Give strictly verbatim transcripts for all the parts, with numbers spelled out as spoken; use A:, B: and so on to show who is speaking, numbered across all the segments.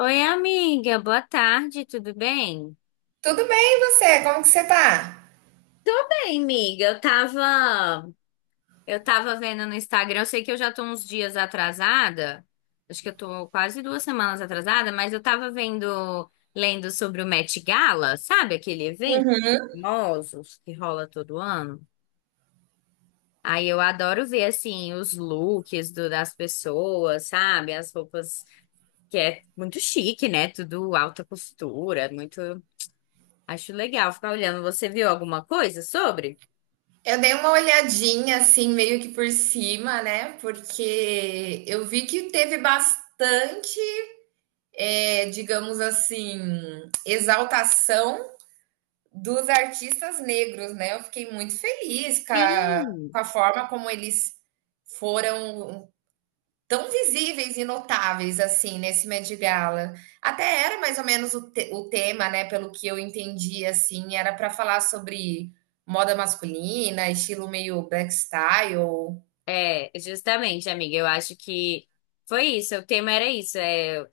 A: Oi, amiga, boa tarde, tudo bem?
B: Tudo bem, e você? Como que você tá?
A: Tô bem, amiga. Eu tava, eu tava vendo no Instagram, eu sei que eu já tô uns dias atrasada, acho que eu tô quase duas semanas atrasada, mas eu tava vendo, lendo sobre o Met Gala. Sabe aquele evento
B: Uhum.
A: famosos que rola todo ano? Aí eu adoro ver, assim, os looks do- das pessoas, sabe? As roupas, que é muito chique, né? Tudo alta costura, muito. Acho legal ficar olhando. Você viu alguma coisa sobre?
B: Eu dei uma olhadinha assim, meio que por cima, né? Porque eu vi que teve bastante, eh, digamos assim, exaltação dos artistas negros, né? Eu fiquei muito feliz com a,
A: Sim.
B: com a forma como eles foram tão visíveis e notáveis assim nesse Met Gala. Até era mais ou menos o, te- o tema, né? Pelo que eu entendi, assim, era para falar sobre moda masculina, estilo meio black style.
A: É, justamente, amiga, eu acho que foi isso. O tema era isso. É,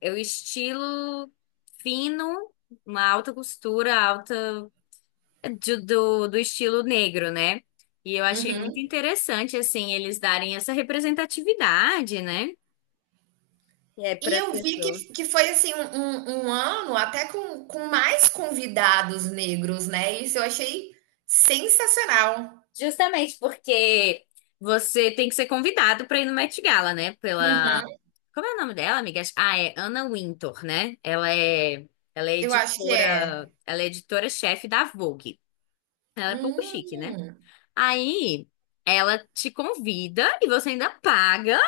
A: é o estilo fino, uma alta costura, alta de- do, do estilo negro, né? E eu achei muito
B: Uhum.
A: interessante, assim, eles darem essa representatividade, né? É,
B: E
A: para as
B: eu vi que,
A: pessoas.
B: que foi assim um, um- um ano até com, com mais convidados negros, né? Isso eu achei sensacional.
A: Justamente porque você tem que ser convidado pra ir no Met Gala, né? Pela.
B: Uhum.
A: Como é o nome dela, amigas? Ah, é Anna Wintour, né? Ela é, ela é
B: Eu acho que é.
A: editora, ela é editora-chefe da Vogue. Ela é pouco chique, né?
B: Hum,
A: Aí ela te convida e você ainda paga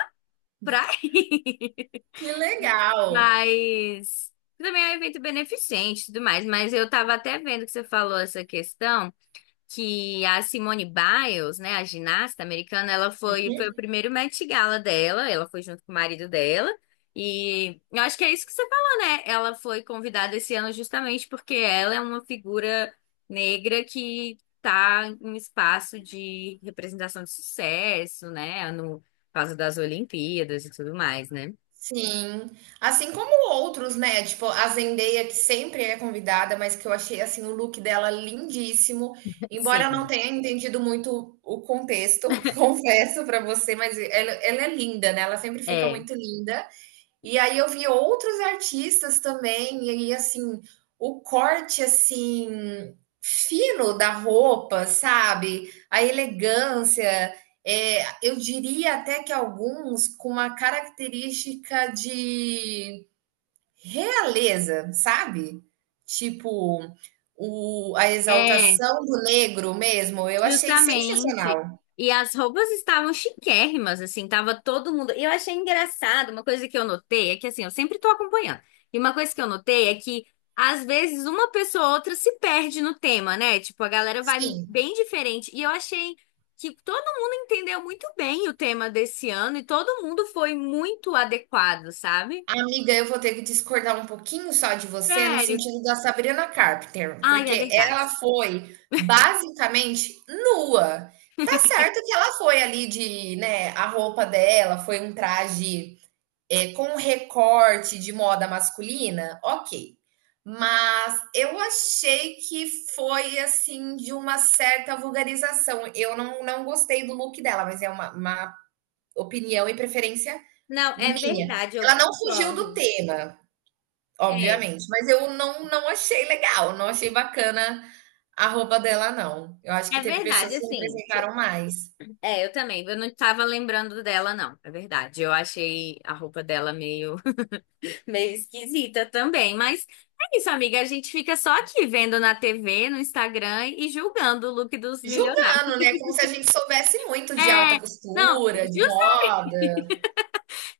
A: pra ir.
B: que legal.
A: Mas também é um evento beneficente e tudo mais. Mas eu tava até vendo que você falou essa questão, que a Simone Biles, né, a ginasta americana, ela foi, foi o primeiro Met Gala dela, ela foi junto com o marido dela. E eu acho que é isso que você falou, né? Ela foi convidada esse ano justamente porque ela é uma figura negra que tá em um espaço de representação de sucesso, né? No por causa das Olimpíadas e tudo mais, né?
B: Sim, assim como outros, né? Tipo, a Zendaya, que sempre é convidada, mas que eu achei assim o look dela lindíssimo, embora eu não
A: Sim.
B: tenha entendido muito o contexto, confesso pra você, mas ela, ela é linda, né? Ela sempre fica
A: É.
B: muito linda. E aí eu vi outros artistas também, e aí, assim, o corte, assim, fino da roupa, sabe? A elegância, é, eu diria até que alguns com uma característica de realeza, sabe? Tipo, o, a
A: É.
B: exaltação do negro mesmo, eu achei
A: Justamente.
B: sensacional.
A: E as roupas estavam chiquérrimas, assim, tava todo mundo. E eu achei engraçado, uma coisa que eu notei é que, assim, eu sempre tô acompanhando. E uma coisa que eu notei é que, às vezes, uma pessoa ou outra se perde no tema, né? Tipo, a galera vai
B: Sim.
A: bem diferente. E eu achei que todo mundo entendeu muito bem o tema desse ano e todo mundo foi muito adequado, sabe?
B: Amiga, eu vou ter que discordar um pouquinho só de você no
A: Sério.
B: sentido da Sabrina Carpenter,
A: Ai, é
B: porque
A: verdade.
B: ela foi basicamente nua. Tá certo que ela foi ali de, né, a roupa dela foi um traje é, com um recorte de moda masculina, ok. Mas eu achei que foi assim de uma certa vulgarização. Eu não, não gostei do look dela, mas é uma, uma opinião e preferência
A: Não, é
B: minha.
A: verdade, eu
B: Ela não fugiu do
A: concordo.
B: tema.
A: É,
B: Obviamente, mas eu não não achei legal, não achei bacana a roupa dela não. Eu acho que
A: é
B: teve
A: verdade,
B: pessoas que
A: assim.
B: representaram mais.
A: É, eu também. Eu não tava lembrando dela, não. É verdade. Eu achei a roupa dela meio, meio esquisita também. Mas é isso, amiga. A gente fica só aqui vendo na T V, no Instagram e julgando o look dos milionários.
B: Julgando, né, como se a gente soubesse muito de alta
A: É, não,
B: costura, de moda.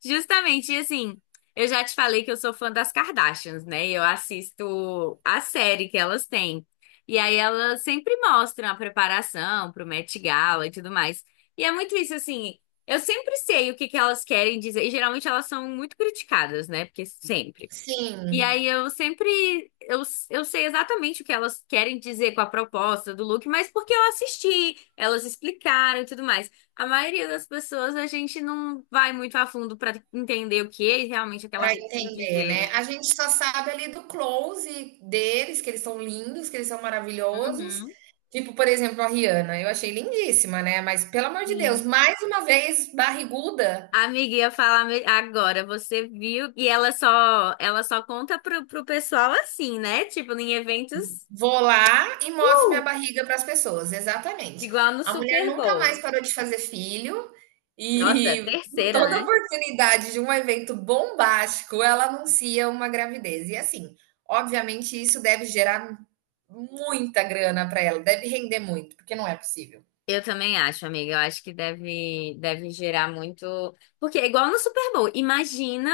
A: justamente, e assim, eu já te falei que eu sou fã das Kardashians, né? Eu assisto a série que elas têm. E aí elas sempre mostram a preparação pro Met Gala e tudo mais. E é muito isso, assim, eu sempre sei o que que elas querem dizer. E geralmente elas são muito criticadas, né? Porque sempre. E
B: Sim,
A: aí eu sempre eu, eu sei exatamente o que elas querem dizer com a proposta do look, mas porque eu assisti, elas explicaram e tudo mais. A maioria das pessoas a gente não vai muito a fundo pra entender o que é realmente aquela
B: para
A: roupa quer
B: entender,
A: dizer,
B: né.
A: né?
B: A gente só sabe ali do close deles, que eles são lindos, que eles são maravilhosos.
A: Uhum.
B: Tipo, por exemplo, a Rihanna, eu achei lindíssima, né, mas pelo amor de Deus,
A: Sim.
B: mais uma vez barriguda.
A: A amiga, ia falar me- agora, você viu? E ela só ela só conta pro, pro pessoal assim, né? Tipo, em eventos,
B: Vou lá e mostro
A: uh,
B: minha barriga para as pessoas, exatamente.
A: igual no
B: A mulher
A: Super
B: nunca mais
A: Bowl.
B: parou de fazer filho
A: Nossa,
B: e
A: terceira,
B: toda
A: né?
B: oportunidade de um evento bombástico, ela anuncia uma gravidez. E assim, obviamente isso deve gerar muita grana para ela, deve render muito, porque não é possível.
A: Eu também acho, amiga. Eu acho que deve, deve gerar muito. Porque é igual no Super Bowl. Imagina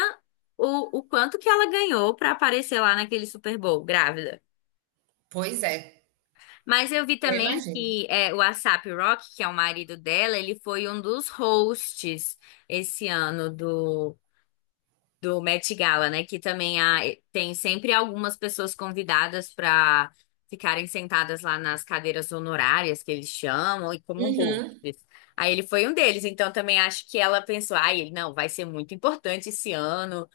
A: o, o quanto que ela ganhou pra aparecer lá naquele Super Bowl, grávida.
B: Pois é,
A: Mas eu vi
B: eu
A: também
B: imagino.
A: que é, o ASAP Rocky, que é o marido dela, ele foi um dos hosts esse ano do do Met Gala, né? Que também há, eh, tem sempre algumas pessoas convidadas para ficarem sentadas lá nas cadeiras honorárias que eles chamam e como
B: Uhum.
A: hosts. Aí ele foi um deles, então também acho que ela pensou, ai, ele não, vai ser muito importante esse ano,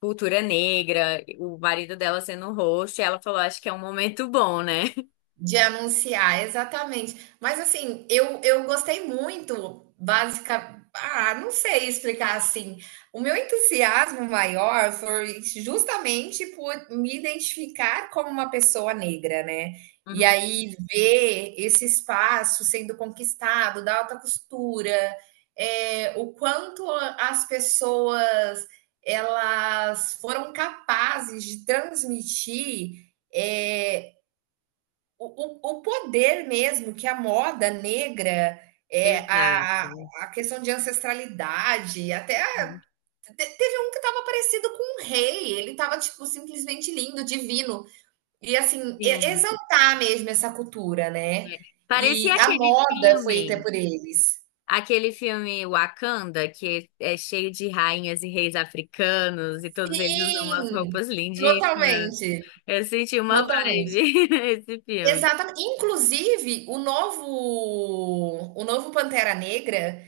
A: cultura negra, o marido dela sendo um host, ela falou, acho que é um momento bom, né?
B: De anunciar, exatamente. Mas assim, eu, eu gostei muito, básica. Ah, não sei explicar assim. O meu entusiasmo maior foi justamente por me identificar como uma pessoa negra, né? E
A: Uhum.
B: aí ver esse espaço sendo conquistado da alta costura, é, o quanto as pessoas elas foram capazes de transmitir. É, o, o, poder mesmo que a moda negra, é, a,
A: Exato.
B: a questão de ancestralidade, até
A: Uhum.
B: teve um que estava parecido com um rei, ele estava tipo, simplesmente lindo, divino. E assim,
A: Sim.
B: exaltar mesmo essa cultura, né?
A: É.
B: E
A: Parecia
B: a
A: aquele
B: moda foi feita
A: filme.
B: por eles.
A: Aquele filme Wakanda, que é cheio de rainhas e reis africanos, e todos eles usam umas
B: Sim,
A: roupas lindíssimas.
B: totalmente,
A: Eu senti uma
B: totalmente.
A: vibe esse filme.
B: Exatamente. Inclusive, o novo, o novo Pantera Negra.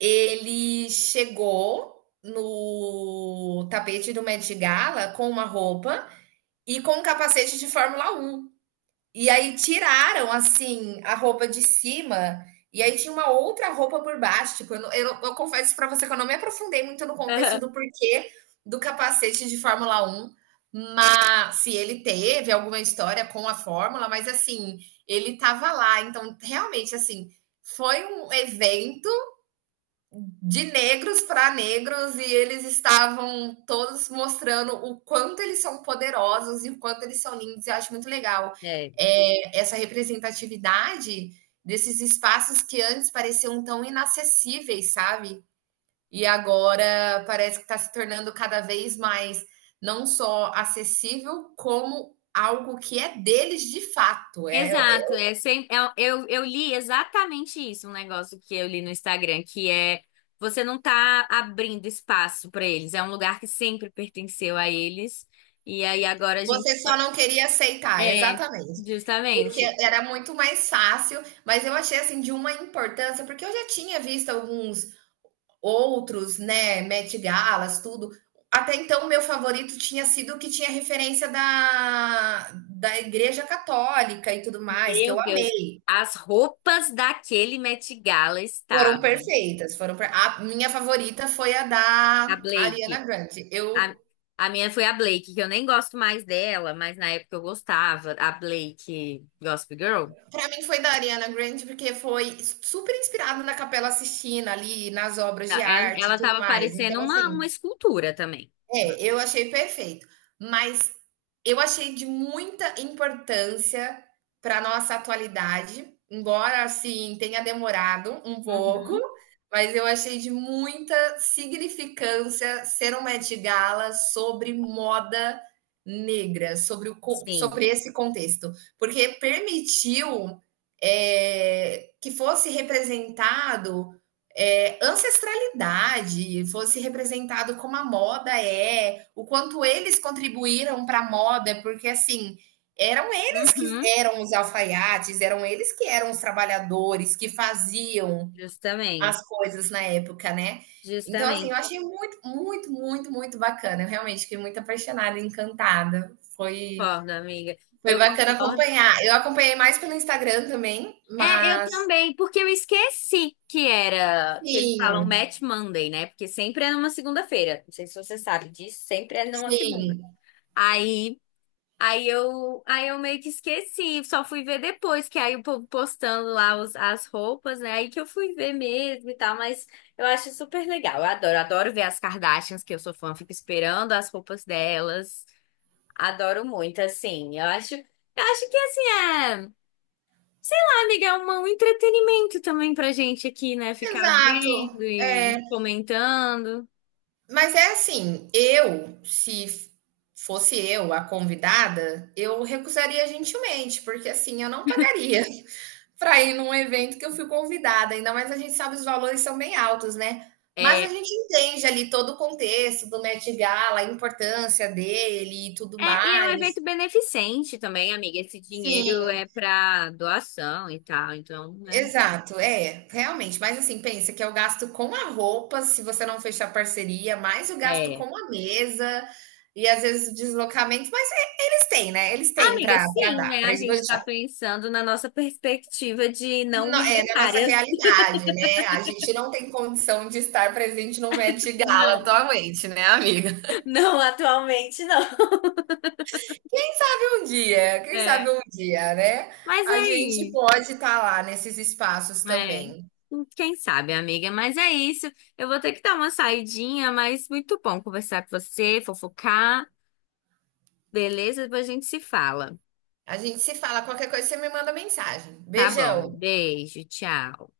B: Ele chegou no tapete do Met Gala com uma roupa e com um capacete de Fórmula Um. E aí tiraram, assim, a roupa de cima e aí tinha uma outra roupa por baixo. Tipo, eu, eu- eu confesso para você que eu não me aprofundei muito no contexto do porquê do capacete de Fórmula Um, mas se ele teve alguma história com a Fórmula, mas assim, ele tava lá. Então, realmente, assim, foi um evento de negros para negros e eles estavam todos mostrando o quanto eles são poderosos e o quanto eles são lindos. Eu acho muito legal
A: É.
B: é, essa representatividade desses espaços que antes pareciam tão inacessíveis, sabe? E agora parece que está se tornando cada vez mais não só acessível, como algo que é deles de fato. É,
A: Exato, é sem, é- eu, eu li exatamente isso, um negócio que eu li no Instagram, que é você não tá abrindo espaço pra eles, é um lugar que sempre pertenceu a eles, e aí agora a gente.
B: você só não queria aceitar,
A: É,
B: exatamente. Porque
A: justamente.
B: era muito mais fácil, mas eu achei assim de uma importância, porque eu já tinha visto alguns outros, né, Met Galas, tudo. Até então, o meu favorito tinha sido o que tinha referência da, da Igreja Católica e tudo mais, que
A: Meu
B: eu
A: Deus,
B: amei.
A: as roupas daquele Met Gala
B: Foram
A: estavam.
B: perfeitas, foram per- a minha favorita foi a
A: A
B: da Ariana
A: Blake.
B: Grande.
A: A,
B: Eu
A: a minha foi a Blake, que eu nem gosto mais dela, mas na época eu gostava. A Blake Gossip Girl.
B: pra mim foi da Ariana Grande, porque foi super inspirado na Capela Sistina, ali, nas obras de
A: Ela,
B: arte e
A: ela
B: tudo
A: tava
B: mais.
A: parecendo
B: Então,
A: uma,
B: assim,
A: uma escultura também.
B: é, eu achei perfeito, mas eu achei de muita importância para nossa atualidade, embora assim tenha demorado um pouco,
A: Uhum.
B: mas eu achei de muita significância ser uma Met Gala sobre moda negra, sobre, o, co-
A: Sim.
B: sobre esse contexto, porque permitiu eh, que fosse representado é, ancestralidade fosse representado como a moda é, o quanto eles contribuíram para a moda, porque assim eram eles que
A: Uhum.
B: eram os alfaiates, eram eles que eram os trabalhadores que faziam
A: Justamente.
B: as coisas na época, né? Então, assim, eu
A: Justamente.
B: achei muito, muito, muito, muito bacana. Eu realmente fiquei muito apaixonada, encantada. Foi,
A: Concordo, amiga.
B: foi
A: Eu
B: bacana
A: concordo.
B: acompanhar. Eu acompanhei mais pelo Instagram também,
A: É, eu
B: mas
A: também, porque eu esqueci que era, que eles falam
B: sim,
A: Match Monday, né? Porque sempre é numa segunda-feira. Não sei se você sabe disso, sempre é numa segunda.
B: sim,
A: Aí, aí eu, aí eu meio que esqueci, só fui ver depois, que aí o povo postando lá os- as roupas, né? Aí que eu fui ver mesmo e tal, mas eu acho super legal. Eu adoro, adoro ver as Kardashians, que eu sou fã, fico esperando as roupas delas. Adoro muito, assim. Eu acho, eu acho que assim é. Sei lá, amiga, é uma- um entretenimento também pra gente aqui, né? Ficar
B: exato.
A: vendo e
B: É,
A: comentando.
B: mas é assim, eu, se fosse eu a convidada, eu recusaria gentilmente, porque assim, eu não pagaria para ir num evento que eu fui convidada, ainda mais a gente sabe os valores são bem altos, né? Mas a
A: É,
B: gente entende ali todo o contexto do Met Gala, a importância dele e tudo
A: é, e é um
B: mais.
A: evento beneficente também, amiga. Esse
B: Sim,
A: dinheiro é pra doação e tal, então, né?
B: exato, é, realmente. Mas assim, pensa que é o gasto com a roupa, se você não fechar parceria, mais o gasto com
A: É.
B: a mesa e às vezes o deslocamento, mas eles têm, né? Eles têm
A: Amiga,
B: para
A: sim,
B: dar,
A: né?
B: para
A: A gente
B: esbanjar.
A: tá pensando na nossa perspectiva de não
B: É na nossa
A: milionárias.
B: realidade, né? A gente não tem condição de estar presente num Met Gala
A: Não,
B: atualmente, né, amiga?
A: não atualmente, não.
B: Quem sabe um dia, quem sabe
A: É.
B: um dia, né?
A: Mas
B: A
A: é
B: gente
A: isso.
B: pode estar lá nesses espaços
A: É,
B: também.
A: quem sabe, amiga, mas é isso. Eu vou ter que dar uma saidinha, mas muito bom conversar com você, fofocar, beleza? Depois a gente se fala.
B: A gente se fala, qualquer coisa você me manda mensagem.
A: Tá bom,
B: Beijão.
A: beijo, tchau.